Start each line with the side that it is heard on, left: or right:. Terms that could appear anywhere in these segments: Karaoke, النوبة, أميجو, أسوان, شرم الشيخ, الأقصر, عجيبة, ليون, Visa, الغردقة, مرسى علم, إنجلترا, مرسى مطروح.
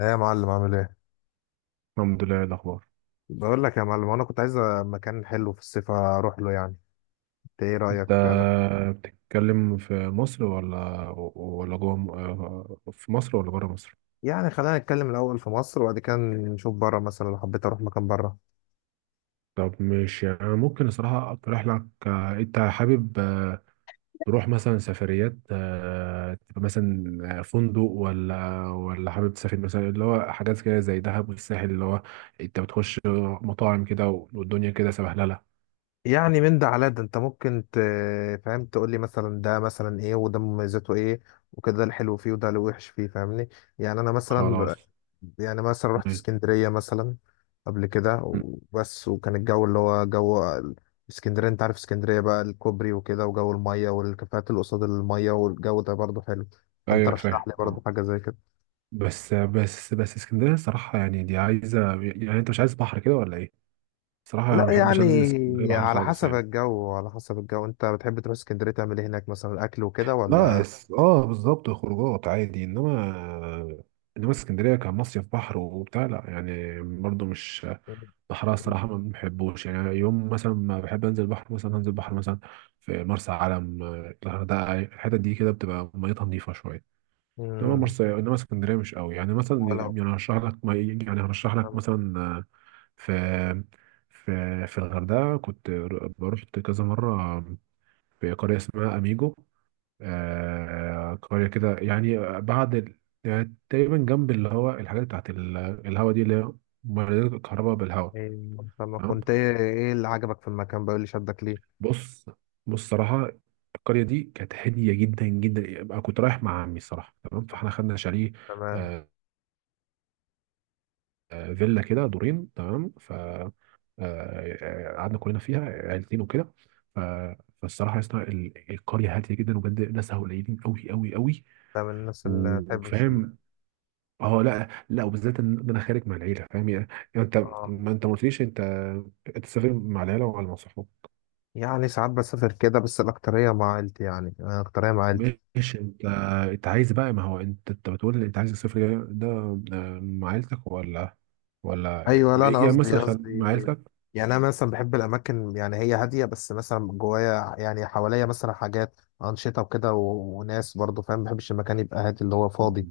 left: ايه يا معلم، عامل ايه؟
right: الحمد لله. إيه الأخبار؟
left: بقول لك يا معلم انا كنت عايز مكان حلو في الصيف اروح له، يعني انت ايه
right: أنت
left: رايك في اماكن؟
right: بتتكلم في مصر ولا جوه في مصر ولا بره مصر؟
left: يعني خلينا نتكلم الاول في مصر وبعد كده نشوف بره، مثلا لو حبيت اروح مكان بره.
right: طب مش يعني ممكن الصراحة أقترح لك، أنت حابب تروح مثلا سفريات، تبقى مثلا فندق ولا حابب تسافر مثلا اللي هو حاجات كده زي دهب والساحل، اللي هو أنت بتخش مطاعم كده، والدنيا كده سبهللة.
left: يعني من ده على ده انت ممكن فاهم، تقول لي مثلا ده مثلا ايه وده مميزاته ايه وكده، ده الحلو فيه وده الوحش فيه، فاهمني؟ يعني انا مثلا،
right: خلاص.
left: يعني مثلا رحت
right: م-
left: اسكندرية مثلا قبل كده
right: م-
left: وبس، وكان الجو اللي هو جو اسكندرية، انت عارف اسكندرية بقى، الكوبري وكده وجو المية والكافيهات اللي قصاد المية، والجو ده برضه حلو، فانت
right: أيوه،
left: رشح
right: فاهم
left: لي برضه
right: آه.
left: حاجة زي كده.
right: بس بس بس، اسكندريه الصراحه يعني دي عايزه، يعني انت مش عايز بحر كده ولا ايه؟ الصراحه انا ما
left: لا
right: بحبش انزل اسكندريه
left: يعني
right: بحر
left: على
right: خالص
left: حسب
right: يعني.
left: الجو، على حسب الجو انت بتحب تروح اسكندرية تعمل ايه هناك، مثلا اكل وكده
right: لا، اه بالظبط، خروجات عادي، انما اسكندريه كمصيف بحر وبتاع، لا يعني برضو مش بحرها
left: ولا؟
right: الصراحه، ما بحبوش يعني. يوم مثلا ما بحب انزل بحر، مثلا هنزل بحر مثلا في مرسى علم، الغردقه، الحتت دي كده بتبقى ميتها نظيفه شويه. انما
left: مم.
right: مرسى، انما اسكندريه مش قوي، يعني مثلا
left: ولو
right: يعني هرشح لك ما يعني هرشح لك مثلا، في في الغردقه كنت بروح كذا مره في قريه اسمها اميجو، قريه كده، يعني بعد يعني تقريبا جنب اللي هو الحاجات بتاعت الهوا دي، اللي هي مولدات الكهرباء بالهوا.
left: إيه، فما
right: تمام.
left: كنت، ايه ايه اللي عجبك في المكان بقى، إيه اللي شدك ليه؟
right: بص بص، صراحه القريه دي كانت هاديه جدا جدا. أنا كنت رايح مع عمي الصراحه، تمام، فاحنا خدنا شاليه،
left: تمام،
right: آه، فيلا كده دورين، تمام. ف آه، آه، قعدنا كلنا فيها عيلتين وكده. ف... فالصراحه يا اسطى، القريه هاديه جدا، وبجد ناسها قليلين قوي قوي قوي،
left: ده من الناس اللي بتحبش
right: وفاهم. اه لا لا، وبالذات إن انا خارج مع العيله، فاهم يعني. يعني
left: اه.
right: انت ما قلتليش، انت سافر مع العيله ولا مع صحابك؟
left: يعني ساعات بسافر كده بس الاكتريه مع عيلتي، يعني انا الاكتريه مع عيلتي.
right: ماشي. انت عايز بقى، ما هو انت بتقول لي انت عايز السفر ده، مع عيلتك ولا ولا
left: ايوه لا، انا
right: يعني
left: قصدي
right: مثلا،
left: قصدي
right: مع عيلتك.
left: يعني، انا مثلا بحب الاماكن يعني هي هاديه، بس مثلا جوايا يعني حواليا مثلا حاجات انشطه وكده وناس برضو، فاهم؟ ما بحبش المكان يبقى هادي اللي هو فاضي،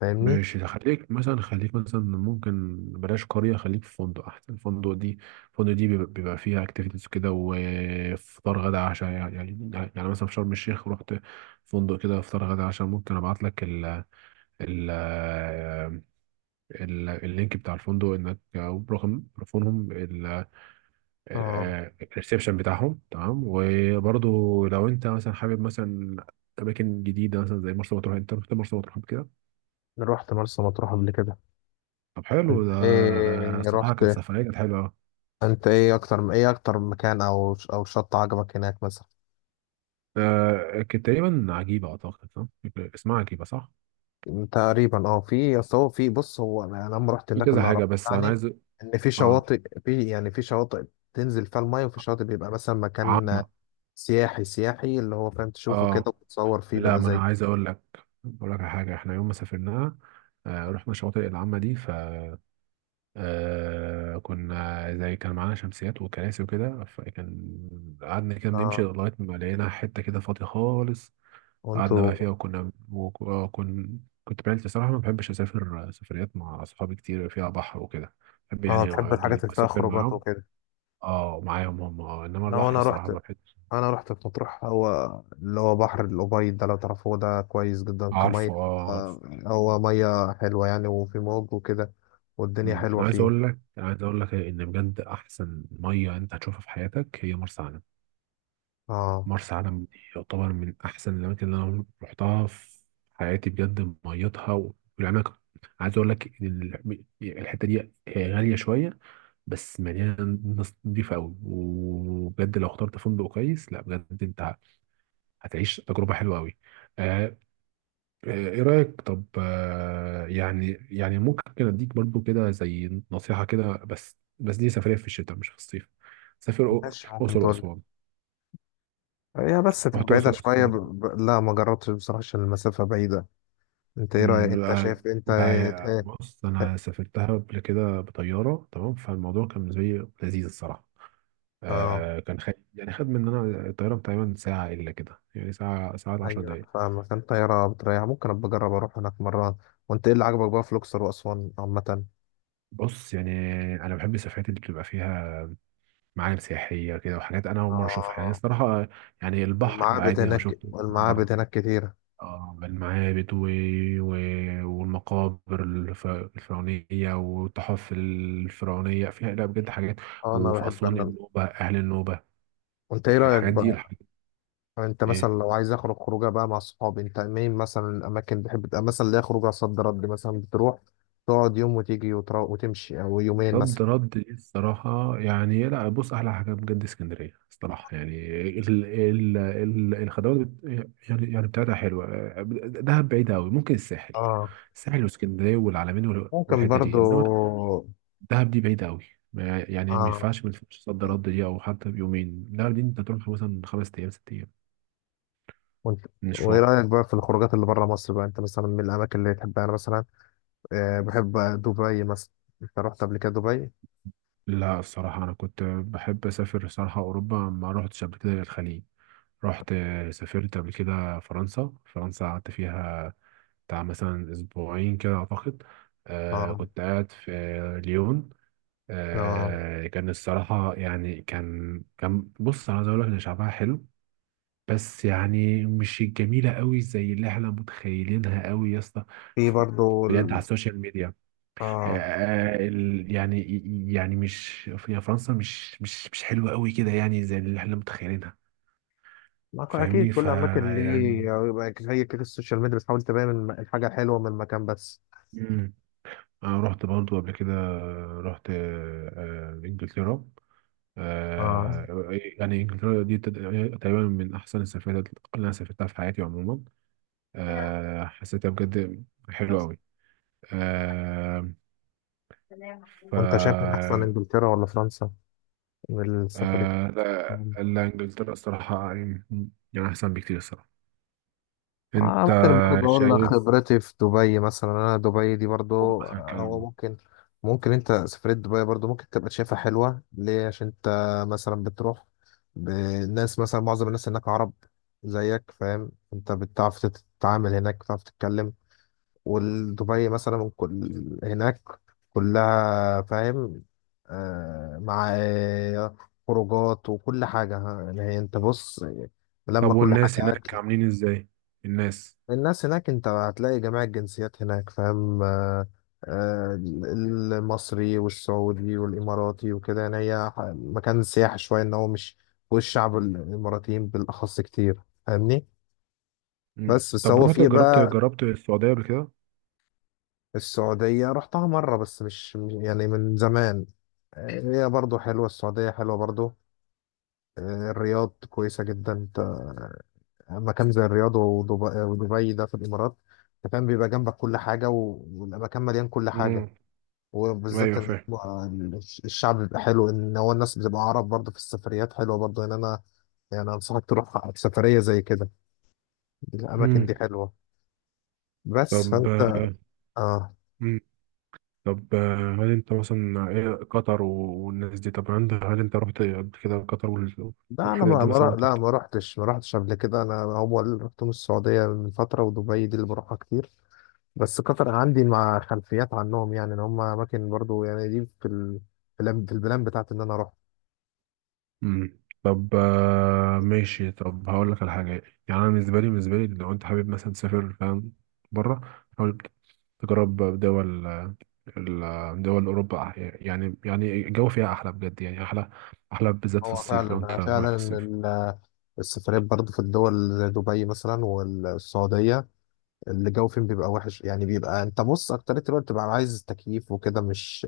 left: فاهمني؟
right: ماشي، ده خليك مثلا ممكن بلاش قرية، خليك في فندق أحسن. الفندق دي بيبقى فيها أكتيفيتيز كده، وفطار غدا عشاء، يعني مثلا في شرم الشيخ رحت فندق كده فطار غدا عشاء، ممكن أبعت لك ال ال ال اللينك بتاع الفندق، إنك أو رقم تليفونهم،
left: اه،
right: الريسبشن بتاعهم، تمام. وبرضه لو أنت مثلا حابب مثلا أماكن جديدة، مثلا زي مرسى مطروح. أنت رحت مرسى مطروح قبل كده؟
left: رحت مرسى مطروح قبل كده.
right: طب
left: انت
right: حلو، ده
left: ايه
right: صراحة كانت
left: رحت،
right: سفرية، كانت حلوة أوي.
left: انت ايه اكتر، ايه اكتر مكان او او شط عجبك هناك مثلا؟
right: كانت تقريبا عجيبة، أعتقد صح؟ اسمها عجيبة صح؟
left: تقريبا اه، في اصل هو في، بص هو انا لما رحت
right: في
left: هناك
right: كذا
left: اللي عرفت
right: حاجة، بس أنا
left: يعني
right: عايز،
left: ان في
right: آه
left: شواطئ، في يعني في شواطئ تنزل فيها الميه، وفي شواطئ بيبقى مثلا مكان
right: عامة.
left: سياحي، سياحي اللي هو فاهم تشوفه كده
right: آه
left: وتتصور فيه
right: لا،
left: بقى
right: ما أنا
left: زي.
right: عايز أقول لك على حاجة، إحنا يوم ما سافرناها رحنا الشواطئ العامة دي. ف آه كنا زي كان معانا شمسيات وكراسي وكده، فكان قعدنا كده بنمشي
left: آه،
right: لغاية ما لقينا حتة كده فاضية خالص، قعدنا
left: وانتوا.
right: بقى فيها، وكنا وكن كنت بعيلتي صراحة. ما بحبش أسافر سفريات مع صحابي كتير فيها بحر وكده، بحب
left: اه
right: يعني
left: تحب الحاجات اللي فيها
right: أسافر
left: خروجات
right: معاهم.
left: وكده.
right: اه معاهم هم، اه إنما
left: لو
right: البحر
left: انا رحت،
right: الصراحة ما بحبش.
left: انا رحت في مطروح هو اللي هو بحر الأبيض ده، لو تعرفوه ده كويس جدا كمية.
right: عارفه اه عارف.
left: آه، هو مية حلوة يعني، وفي موج وكده والدنيا
right: أمم.
left: حلوة
right: أنا عايز
left: فيه.
right: أقول لك أنا عايز أقول لك إن بجد أحسن مية أنت هتشوفها في حياتك هي مرسى علم.
left: اه،
right: مرسى علم دي يعتبر من أحسن الأماكن اللي أنا رحتها في حياتي، بجد ميتها والعناكب. عايز أقول لك إن الحتة دي هي غالية شوية، بس مليانه ناس نضيفه قوي. وبجد لو اخترت فندق كويس، لا بجد انت هتعيش تجربه حلوه قوي. آه ايه رايك؟ طب، يعني ممكن اديك برضو كده زي نصيحه كده. بس بس، دي سفريه في الشتاء مش في الصيف. سافر،
left: ماشي ممكن
right: اقصر
left: تقول.
right: واسوان.
left: هي بس تبقى
right: رحت
left: بعيدة
right: اقصر واسوان
left: شوية
right: قبل كده؟
left: لا ما جربتش بصراحة، عشان المسافة بعيدة. انت ايه رأيك،
right: أمم،
left: انت
right: لا
left: شايف انت
right: لا،
left: ايه؟
right: بص انا سافرتها قبل كده بطياره، تمام، فالموضوع كان بالنسبه لي لذيذ الصراحه.
left: اه
right: كان خد، يعني خد مننا الطيارة تقريبا ساعة إلا كده، يعني ساعة 10
left: ايوه، انا
right: دقايق.
left: فاهمك. انت يا بتريح، ممكن ابقى اجرب اروح هناك مرة. وانت ايه اللي عجبك بقى في الاقصر واسوان عامة؟
right: بص يعني أنا بحب السفرات اللي بتبقى فيها معالم سياحية كده، وحاجات أنا أول مرة أشوفها، يعني
left: اه،
right: الصراحة. يعني البحر
left: المعابد
right: عادي، أنا
left: هناك،
right: شفته كذا
left: المعابد
right: مرة.
left: هناك كتير.
right: المعابد و... والمقابر الفرعونية، والتحف الفرعونية فيها، لا بجد حاجات.
left: اه، انا
right: وفي
left: بحب
right: أسوان
left: انا.
right: النوبة، أهل النوبة،
left: وانت ايه رأيك
right: الحاجات دي
left: بقى؟
right: الحاجات.
left: يعني انت مثلا لو عايز اخرج خروجه بقى مع صحابي، انت مين مثلا، الاماكن بتحب تبقى مثلا ليها خروجه صد رد، مثلا بتروح تقعد يوم وتيجي وتمشي او يومين
right: رد
left: مثلا؟
right: رد دي الصراحة يعني، لا بص أحلى حاجة بجد اسكندرية الصراحة يعني، ال ال ال الخدمات، يعني بتاعتها حلوة. دهب بعيدة أوي، ممكن الساحل
left: اه،
right: الساحل واسكندرية والعلمين
left: ممكن
right: والحتة دي،
left: برضو.
right: إنما دهب دي بعيدة أوي، يعني ما
left: اه،
right: ينفعش ما ينفعش صد رد دي، أو حتى بيومين، لا دي أنت تروح مثلا 5 أيام، 6 أيام
left: وانت
right: من
left: وايه
right: مشوارها.
left: رأيك بقى في الخروجات اللي بره مصر بقى؟ انت مثلا من الاماكن اللي تحبها، انا مثلا آه بحب دبي مثلا. انت رحت قبل كده دبي؟
right: لا، الصراحة أنا كنت بحب أسافر، الصراحة أوروبا ما رحتش قبل كده الخليج. رحت سافرت قبل كده فرنسا، فرنسا قعدت فيها بتاع مثلا أسبوعين كده أعتقد.
left: اه.
right: كنت قاعد في ليون.
left: اه،
right: كان الصراحة يعني كان بص، أنا عايز أقول لك إن شعبها حلو، بس يعني مش جميلة قوي زي اللي احنا متخيلينها قوي يا اسطى.
left: في
right: ف-
left: برضو
right: بجد على السوشيال ميديا آه
left: اه.
right: آه، ال- يعني يعني مش، في فرنسا مش مش حلوة قوي كده يعني زي اللي احنا متخيلينها.
left: ما هو اكيد
right: فاهمني
left: كل اماكن ليه
right: فيعني،
left: يبقى زي كده، السوشيال ميديا بتحاول تبين الحاجه الحلوه من المكان بس.
right: أنا رحت برضو قبل كده، رحت، إنجلترا.
left: آه.
right: إيه، يعني إنجلترا دي تقريبا من أحسن السفرات اللي أنا سافرتها في حياتي عموما. حسيتها بجد حلوة أوي. آه، ف
left: وانت شايف من احسن،
right: آه،
left: انجلترا ولا فرنسا، من السفر؟
right: لا لا، إنجلترا الصراحة يعني أحسن بكتير الصراحة.
left: آه،
right: أنت
left: ممكن برضه اقول لك
right: شايف.
left: خبرتي في دبي مثلا. انا دبي دي برضه،
right: قول مثلا
left: او
right: كلام.
left: ممكن، ممكن، انت سفرية دبي برضه ممكن تبقى شايفها حلوة ليه؟ عشان انت مثلا بتروح بالناس، مثلا معظم الناس هناك عرب زيك، فاهم؟ انت بتعرف تتعامل هناك، بتعرف تتكلم. ودبي مثلا كل هناك كلها، فاهم؟ آه، مع خروجات وكل حاجة ها، يعني هي انت بص، لما
right: طب،
left: كل حاجة
right: والناس هناك
left: أكل.
right: عاملين إزاي؟ الناس.
left: الناس هناك انت هتلاقي جميع الجنسيات هناك، فاهم؟ آه آه، المصري والسعودي والإماراتي وكده. يعني هي مكان سياحي شوية، ان هو مش، والشعب الإماراتيين بالأخص كتير، فاهمني؟
right: مم.
left: بس بس
right: طب
left: هو
right: رحت،
left: فيه
right: جربت
left: بقى،
right: جربت السعودية قبل كده؟
left: السعودية رحتها مرة بس، مش يعني من زمان. آه، هي برضو حلوة، السعودية حلوة برضو. آه، الرياض كويسة جدا. انت مكان زي الرياض ودبي, ودبي ده في الإمارات، انت فاهم، بيبقى جنبك كل حاجة، والمكان مليان كل حاجة. وبالذات
right: ايوه
left: إن
right: فاهم.
left: هو الشعب بيبقى حلو، إن هو الناس بتبقى عرب برضو في السفريات، حلوة برضو إن أنا يعني أنصحك تروح سفرية زي كده، الأماكن دي
right: مم.
left: حلوة. بس
right: طب
left: فأنت، آه
right: مم. طب، هل انت مثلا، ايه قطر والناس دي، طب عندها، هل انت رحت قبل كده قطر
left: لا، أنا
right: والحاجات
left: ما
right: دي
left: ما رح-
right: مثلا؟ طب.
left: لا ما رحتش قبل كده. أنا هو اللي رحتهم السعودية من فترة، ودبي دي اللي بروحها كتير. بس قطر عندي مع خلفيات عنهم، يعني ان هم اماكن برضو يعني دي في البلان، في البلان بتاعتي ان انا اروح.
right: مم. طب ماشي، طب هقول لك على حاجه. يعني انا بالنسبه لي لو انت حابب مثلا تسافر، فاهم، بره حاول تجرب دول، دول اوروبا، يعني الجو فيها احلى بجد، يعني احلى احلى بالذات في
left: هو
right: الصيف، لو انت
left: فعلا
right: رايح
left: فعلا
right: في الصيف.
left: ال- السفريات برضو في الدول زي دبي مثلا والسعودية الجو فين بيبقى وحش، يعني بيبقى انت بص اكتر الوقت بتبقى عايز تكييف وكده، مش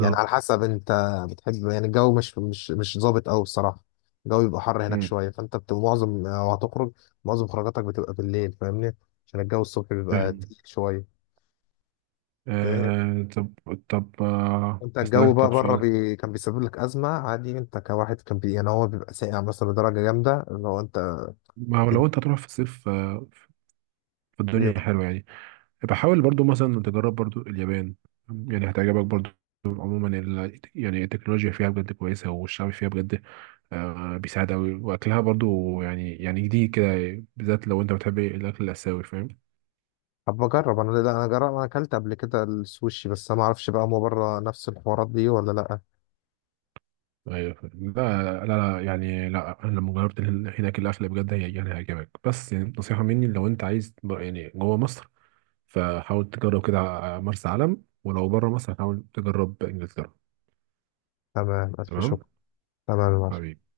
left: يعني على حسب انت بتحب يعني. الجو مش مش مش ظابط قوي الصراحة، الجو بيبقى حر هناك
right: مم.
left: شوية، فانت بتبقى معظم، لو هتخرج معظم خروجاتك بتبقى بالليل، فاهمني؟ عشان الجو الصبح بيبقى
right: فاهم.
left: تقيل شوية.
right: آه طب طب
left: انت الجو
right: أسألك
left: بقى
right: طب
left: بره
right: سؤال.
left: كان بيسبب لك ازمه عادي انت كواحد يعني هو بيبقى ساقع مثلا لدرجه جامده اللي هو انت
right: ما هو
left: في...
right: لو أنت هتروح في الصيف، في الدنيا
left: بيبقى.
right: حلوة يعني، يبقى حاول برضو مثلا تجرب برضو اليابان، يعني هتعجبك برضو. عموما يعني التكنولوجيا فيها بجد كويسة، والشعب فيها بجد بيساعد أوي، وأكلها برضو يعني جديد كده، بالذات لو أنت بتحب الأكل الآسيوي، فاهم.
left: طب بجرب انا، لا انا جرب، انا اكلت قبل كده السوشي، بس انا ما اعرفش بقى هو بره نفس الحوارات دي ولا لا.
right: ايوه فاهم. لا لا لا، يعني لا، انا لما جربت هناك الاكل بجد يعني هيعجبك. بس يعني نصيحه مني، لو انت عايز يعني جوه مصر، فحاول تجرب كده مرسى علم. ولو بره مصر، حاول تجرب انجلترا.
left: تمام، الف
right: تمام.
left: شكر. تمام يا معلم.
right: حبيبي.